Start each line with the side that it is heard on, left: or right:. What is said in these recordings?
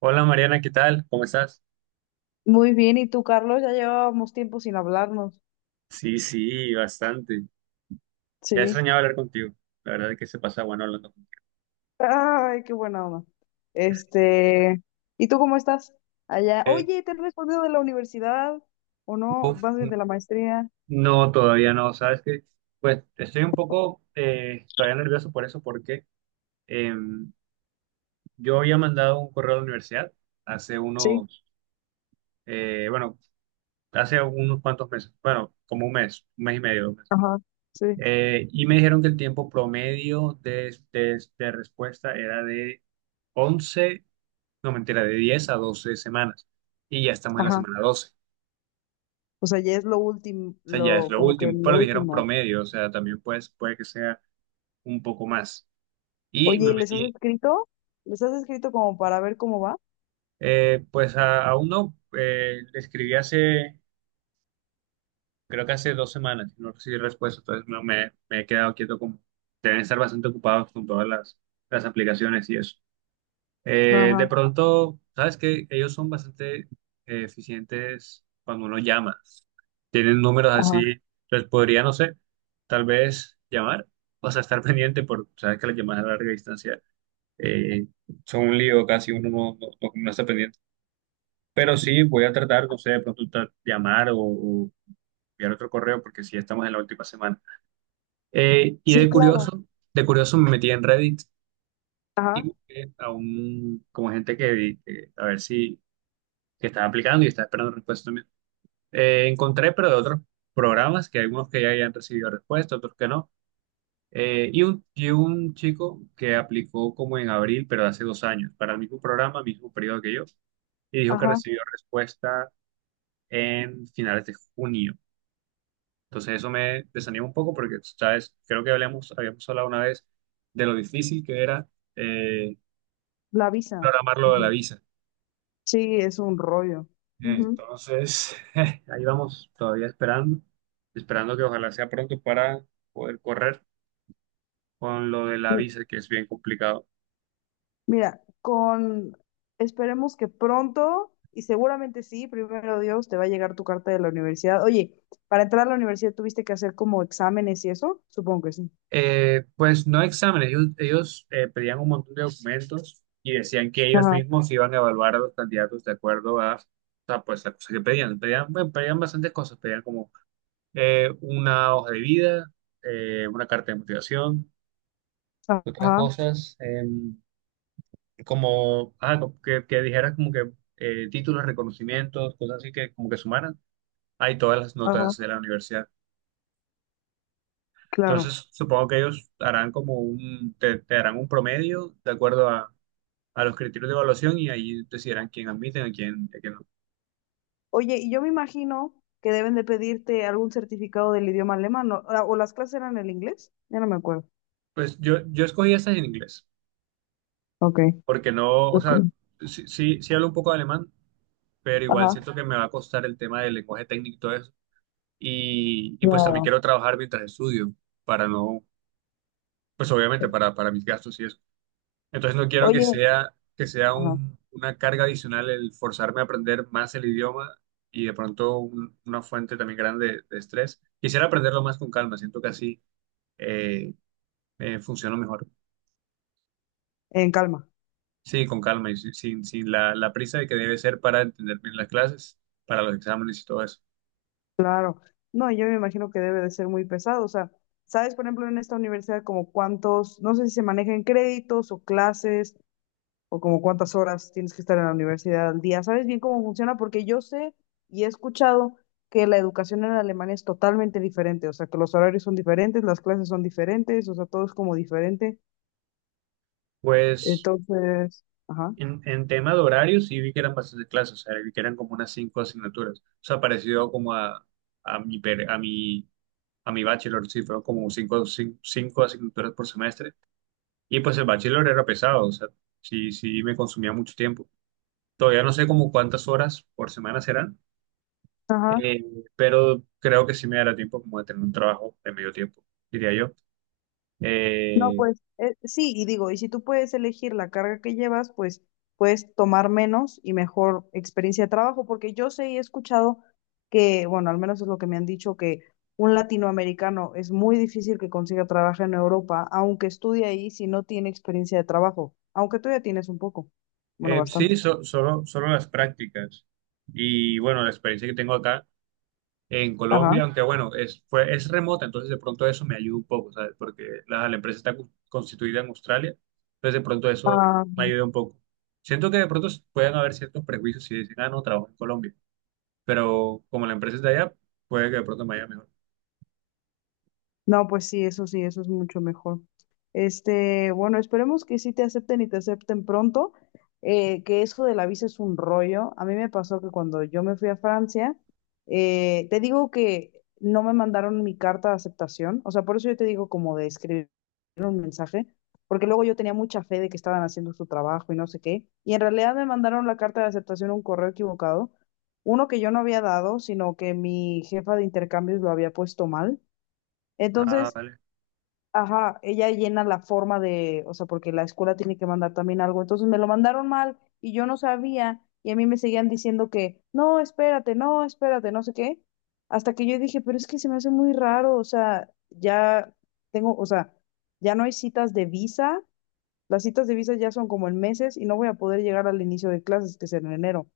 right: Hola Mariana, ¿qué tal? ¿Cómo estás?
left: Muy bien, ¿y tú, Carlos? Ya llevábamos tiempo sin hablarnos.
right: Sí, sí, bastante. Ya
left: Sí.
right: extrañaba hablar contigo. La verdad es que se pasa bueno hablando contigo.
left: Ay, qué buena onda. Este, ¿Y tú cómo estás? Allá.
right: Eh,
left: Oye, ¿te han respondido de la universidad o no?
right: Uf,
left: ¿Vas de la maestría?
right: no, todavía no. Sabes que, pues, estoy un poco todavía nervioso por eso, porque eh, yo había mandado un correo a la universidad hace
left: Sí.
right: unos, bueno, hace unos cuantos meses, bueno, como un mes y medio, 2 meses.
left: Ajá. Sí.
right: Y me dijeron que el tiempo promedio de respuesta era de 11, no mentira, de 10 a 12 semanas. Y ya estamos en la
left: Ajá.
right: semana 12.
left: O sea, ya es lo último,
right: O sea, ya es
left: lo
right: lo
left: como que
right: último.
left: lo
right: Pero dijeron
left: último.
right: promedio, o sea, también pues, puede que sea un poco más. Y me
left: Oye, ¿les has
right: metí,
left: escrito? ¿Les has escrito como para ver cómo va?
right: pues a uno, le escribí hace, creo que hace 2 semanas, y no recibí respuesta, entonces no, me he quedado quieto como, deben estar bastante ocupados con todas las aplicaciones y eso. De
left: Ajá.
right: pronto, sabes que ellos son bastante eficientes cuando uno llama. Tienen números
left: Ajá.
right: así, les podría, no sé, tal vez llamar, o sea, estar pendiente, porque sabes que las llamadas a larga distancia eh, son un lío, casi uno no está pendiente. Pero sí, voy a tratar, no sé, de pronto llamar o enviar otro correo, porque sí estamos en la última semana. Y
left: Sí,
right: de
left: claro.
right: curioso me metí en Reddit y
left: Ajá.
right: busqué a como gente a ver si que estaba aplicando y estaba esperando respuesta también. Encontré, pero de otros programas, que algunos que ya hayan recibido respuesta, otros que no. Y un chico que aplicó como en abril, pero hace 2 años, para el mismo programa, mismo periodo que yo, y dijo que
left: Ajá.
right: recibió respuesta en finales de junio. Entonces eso me desanima un poco porque, ¿sabes? Creo que habíamos hablado una vez de lo difícil que era eh,
left: La visa.
right: programar lo de la
left: Ujú.
right: visa.
left: Sí, es un rollo. Ujú.
right: Entonces, ahí vamos, todavía esperando que ojalá sea pronto para poder correr con lo de la visa, que es bien complicado.
left: Mira, con esperemos que pronto, y seguramente sí, primero Dios, te va a llegar tu carta de la universidad. Oye, para entrar a la universidad tuviste que hacer como exámenes y eso, supongo que sí.
right: Pues no exámenes, ellos pedían un montón de documentos y decían que ellos
left: Ajá,
right: mismos iban a evaluar a los candidatos de acuerdo a, o sea, pues, la cosa que pedían. Pedían, bueno, pedían bastantes cosas, pedían como una hoja de vida, una carta de motivación, otras
left: ajá,
right: cosas, como, ah, que dijeras como que títulos, reconocimientos, cosas así que como que sumaran, hay todas las
left: ajá,
right: notas de la universidad.
left: claro.
right: Entonces, supongo que ellos harán como te harán un promedio de acuerdo a los criterios de evaluación y ahí decidirán quién admiten, a quién no.
left: Oye, y yo me imagino que deben de pedirte algún certificado del idioma alemán, ¿no? Ah, ¿O las clases eran en inglés? Ya no me acuerdo.
right: Pues yo escogí estas en inglés,
left: Ok,
right: porque no, o
left: ok.
right: sea, sí, sí, sí hablo un poco de alemán, pero igual
left: Ajá,
right: siento que me va a costar el tema del lenguaje técnico y todo eso. Y pues también
left: claro.
right: quiero trabajar mientras estudio, para no, pues obviamente para mis gastos y eso. Entonces no quiero que
left: Oye,
right: sea, que sea
left: ajá,
right: una carga adicional el forzarme a aprender más el idioma y de pronto una fuente también grande de estrés. Quisiera aprenderlo más con calma, siento que así eh, funciona mejor.
left: en calma.
right: Sí, con calma y sin la prisa de que debe ser para entender bien las clases, para los exámenes y todo eso.
left: Claro, no, yo me imagino que debe de ser muy pesado, o sea, ¿sabes, por ejemplo, en esta universidad como cuántos, no sé si se manejan créditos o clases o como cuántas horas tienes que estar en la universidad al día? ¿Sabes bien cómo funciona? Porque yo sé y he escuchado que la educación en Alemania es totalmente diferente, o sea, que los horarios son diferentes, las clases son diferentes, o sea, todo es como diferente,
right: Pues
left: entonces, ajá,
right: en tema de horarios sí vi que eran bastantes clases, o sea, vi que eran como unas cinco asignaturas, o sea, parecido como a mi, per- a mi bachelor, sí, fueron como cinco asignaturas por semestre. Y pues el bachelor era pesado, o sea, sí, sí me consumía mucho tiempo. Todavía no sé como cuántas horas por semana serán,
left: ajá.
right: eh, pero creo que sí me dará tiempo como de tener un trabajo de medio tiempo, diría yo.
left: No,
right: Eh,
left: pues sí, y digo, y si tú puedes elegir la carga que llevas, pues puedes tomar menos y mejor experiencia de trabajo, porque yo sé y he escuchado que, bueno, al menos es lo que me han dicho, que un latinoamericano es muy difícil que consiga trabajo en Europa, aunque estudie ahí, si no tiene experiencia de trabajo, aunque tú ya tienes un poco, bueno, bastante.
right: sí, solo las prácticas. Y bueno, la experiencia que tengo acá en
left: Ajá.
right: Colombia, aunque bueno, es remota, entonces de pronto eso me ayuda un poco, ¿sabes? Porque la empresa está constituida en Australia, entonces de pronto eso
left: Ah,
right: me ayuda un poco. Siento que de pronto pueden haber ciertos prejuicios si dicen, ah, no, trabajo en Colombia, pero como la empresa es de allá, puede que de pronto me vaya mejor.
left: no, pues sí, eso es mucho mejor. Bueno, esperemos que sí te acepten y te acepten pronto, que eso de la visa es un rollo. A mí me pasó que cuando yo me fui a Francia, te digo que no me mandaron mi carta de aceptación, o sea, por eso yo te digo como de escribir un mensaje, porque luego yo tenía mucha fe de que estaban haciendo su trabajo y no sé qué, y en realidad me mandaron la carta de aceptación un correo equivocado, uno que yo no había dado, sino que mi jefa de intercambios lo había puesto mal.
right: Ah,
left: Entonces,
right: vale.
left: ajá, ella llena la forma de, o sea, porque la escuela tiene que mandar también algo. Entonces me lo mandaron mal y yo no sabía y a mí me seguían diciendo que, no, espérate, no, espérate, no sé qué. Hasta que yo dije, pero es que se me hace muy raro, o sea, ya tengo, o sea, ya no hay citas de visa, las citas de visa ya son como en meses y no voy a poder llegar al inicio de clases, que es en enero.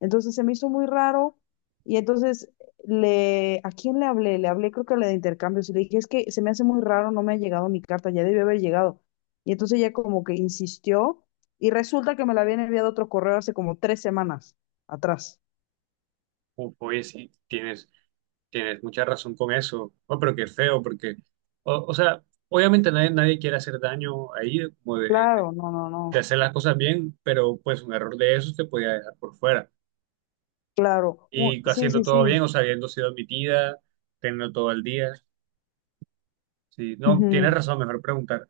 left: Entonces se me hizo muy raro y entonces le, ¿a quién le hablé? Le hablé creo que a la de intercambios y le dije, es que se me hace muy raro, no me ha llegado mi carta, ya debió haber llegado. Y entonces ella como que insistió y resulta que me la habían enviado otro correo hace como 3 semanas atrás.
right: Uf, oye, sí, tienes mucha razón con eso. Oh, pero qué feo, porque, o sea, obviamente nadie quiere hacer daño ahí, como de, de
left: Claro, no, no,
right: de
left: no,
right: hacer las cosas bien, pero pues un error de esos te podía dejar por fuera.
left: claro.
right: Y
left: Sí,
right: haciendo
left: sí,
right: todo
left: sí.
right: bien, o sea, habiendo sido admitida, teniendo todo el día. Sí, no, tienes
left: Ujú.
right: razón, mejor preguntar.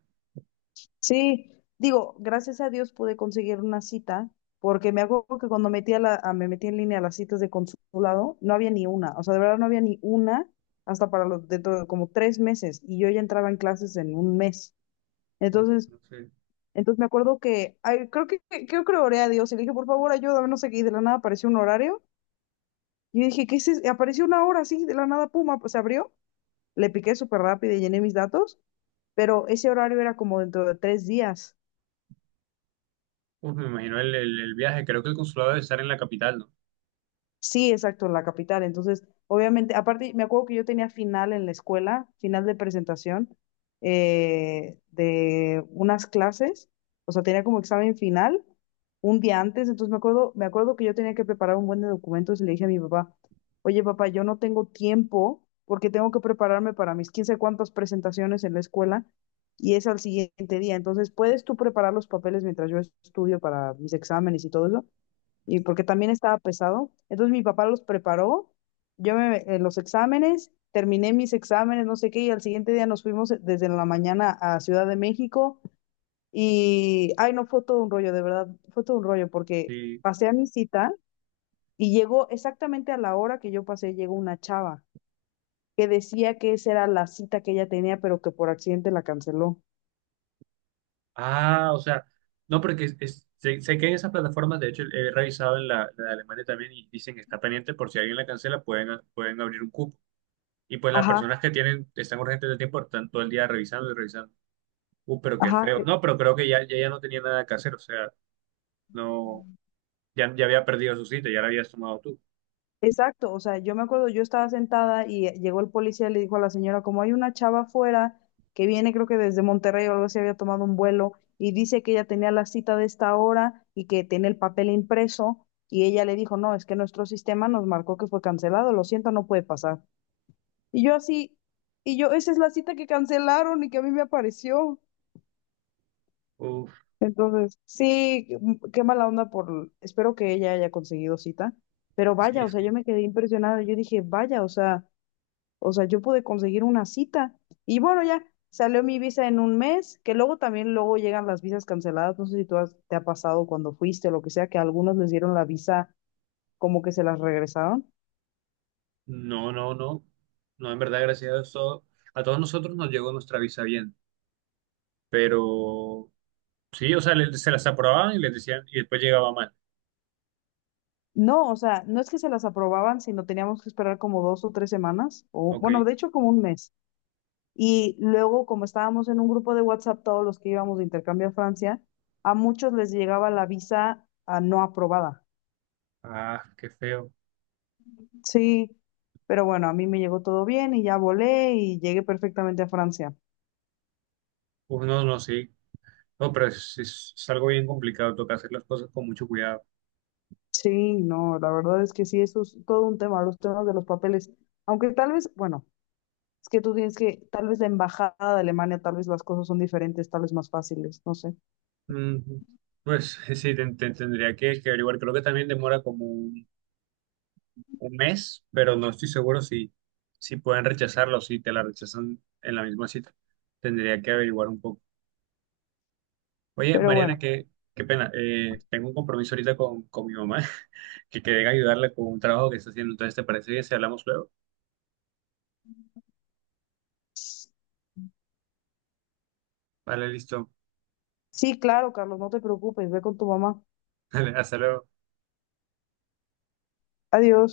left: Sí, digo, gracias a Dios pude conseguir una cita, porque me acuerdo que cuando metí me metí en línea a las citas de consulado, no había ni una, o sea, de verdad no había ni una hasta para los, dentro de como 3 meses, y yo ya entraba en clases en un mes.
right: Uf,
left: Entonces,
right: no sé.
left: entonces me acuerdo que, ay, creo que le oré a Dios y le dije, por favor, ayúdame, no sé qué, y de la nada apareció un horario, y yo dije, ¿qué es eso? Apareció una hora así, de la nada, puma, pues se abrió, le piqué súper rápido y llené mis datos, pero ese horario era como dentro de 3 días.
right: Uf, me imagino el viaje. Creo que el consulado debe estar en la capital, ¿no?
left: Sí, exacto, en la capital. Entonces, obviamente, aparte, me acuerdo que yo tenía final en la escuela, final de presentación de unas clases, o sea, tenía como examen final un día antes, entonces me acuerdo, que yo tenía que preparar un buen de documentos y le dije a mi papá, oye papá, yo no tengo tiempo porque tengo que prepararme para mis quién sabe cuántas presentaciones en la escuela y es al siguiente día, entonces, ¿puedes tú preparar los papeles mientras yo estudio para mis exámenes y todo eso? Y porque también estaba pesado. Entonces mi papá los preparó, yo me en los exámenes, terminé mis exámenes, no sé qué, y al siguiente día nos fuimos desde la mañana a Ciudad de México y, ay, no, fue todo un rollo, de verdad, fue todo un rollo porque
right: Sí.
left: pasé a mi cita y llegó exactamente a la hora que yo pasé, llegó una chava que decía que esa era la cita que ella tenía, pero que por accidente la canceló.
right: Ah, o sea, no, porque sé que en esas plataformas, de hecho, he revisado en la de Alemania también y dicen que está pendiente por si alguien la cancela, pueden abrir un cupo. Y pues las
left: Ajá,
right: personas que están urgentes de tiempo, están todo el día revisando y revisando. Pero qué
left: ajá.
right: feo. No, pero creo que ya no tenía nada que hacer, o sea, no. Ya había perdido su cita, ya la habías tomado tú.
left: Exacto, o sea, yo me acuerdo, yo estaba sentada y llegó el policía y le dijo a la señora, como hay una chava afuera que viene creo que desde Monterrey o algo así, había tomado un vuelo y dice que ella tenía la cita de esta hora y que tiene el papel impreso y ella le dijo, no, es que nuestro sistema nos marcó que fue cancelado, lo siento, no puede pasar. Y yo así, y yo, esa es la cita que cancelaron y que a mí me apareció.
right: Uf,
left: Entonces, sí, qué mala onda por, espero que ella haya conseguido cita, pero vaya,
right: sí,
left: o sea, yo
right: sí.
left: me quedé impresionada, yo dije, vaya, o sea, yo pude conseguir una cita. Y bueno, ya salió mi visa en un mes, que luego también luego llegan las visas canceladas. No sé si te ha pasado cuando fuiste o lo que sea, que a algunos les dieron la visa como que se las regresaron.
right: No, no, no. No, en verdad, gracias a Dios, a todos nosotros nos llegó nuestra visa bien. Pero sí, o sea, se las aprobaban y les decían, y después llegaba mal.
left: No, o sea, no es que se las aprobaban, sino teníamos que esperar como 2 o 3 semanas, o
right: Ok.
left: bueno, de hecho como un mes. Y luego, como estábamos en un grupo de WhatsApp, todos los que íbamos de intercambio a Francia, a muchos les llegaba la visa no aprobada.
right: Ah, qué feo.
left: Sí, pero bueno, a mí me llegó todo bien y ya volé y llegué perfectamente a Francia.
right: Uf, no, no, sí. No, pero es algo bien complicado, toca hacer las cosas con mucho cuidado.
left: Sí, no, la verdad es que sí, eso es todo un tema, los temas de los papeles. Aunque tal vez, bueno, es que tú tienes que, tal vez la embajada de Alemania, tal vez las cosas son diferentes, tal vez más fáciles, no sé.
right: Ujú. Pues sí, tendría que averiguar. Creo que también demora como un mes, pero no estoy seguro si pueden rechazarlo, si te la rechazan en la misma cita. Tendría que averiguar un poco. Oye,
left: Pero
right: Mariana,
left: bueno,
right: qué pena. Tengo un compromiso ahorita con mi mamá, que quedé en ayudarle con un trabajo que está haciendo. Entonces, ¿te parece bien si hablamos luego? Vale, listo.
left: sí, claro, Carlos, no te preocupes, ve con tu mamá.
right: Vale, hasta luego.
left: Adiós.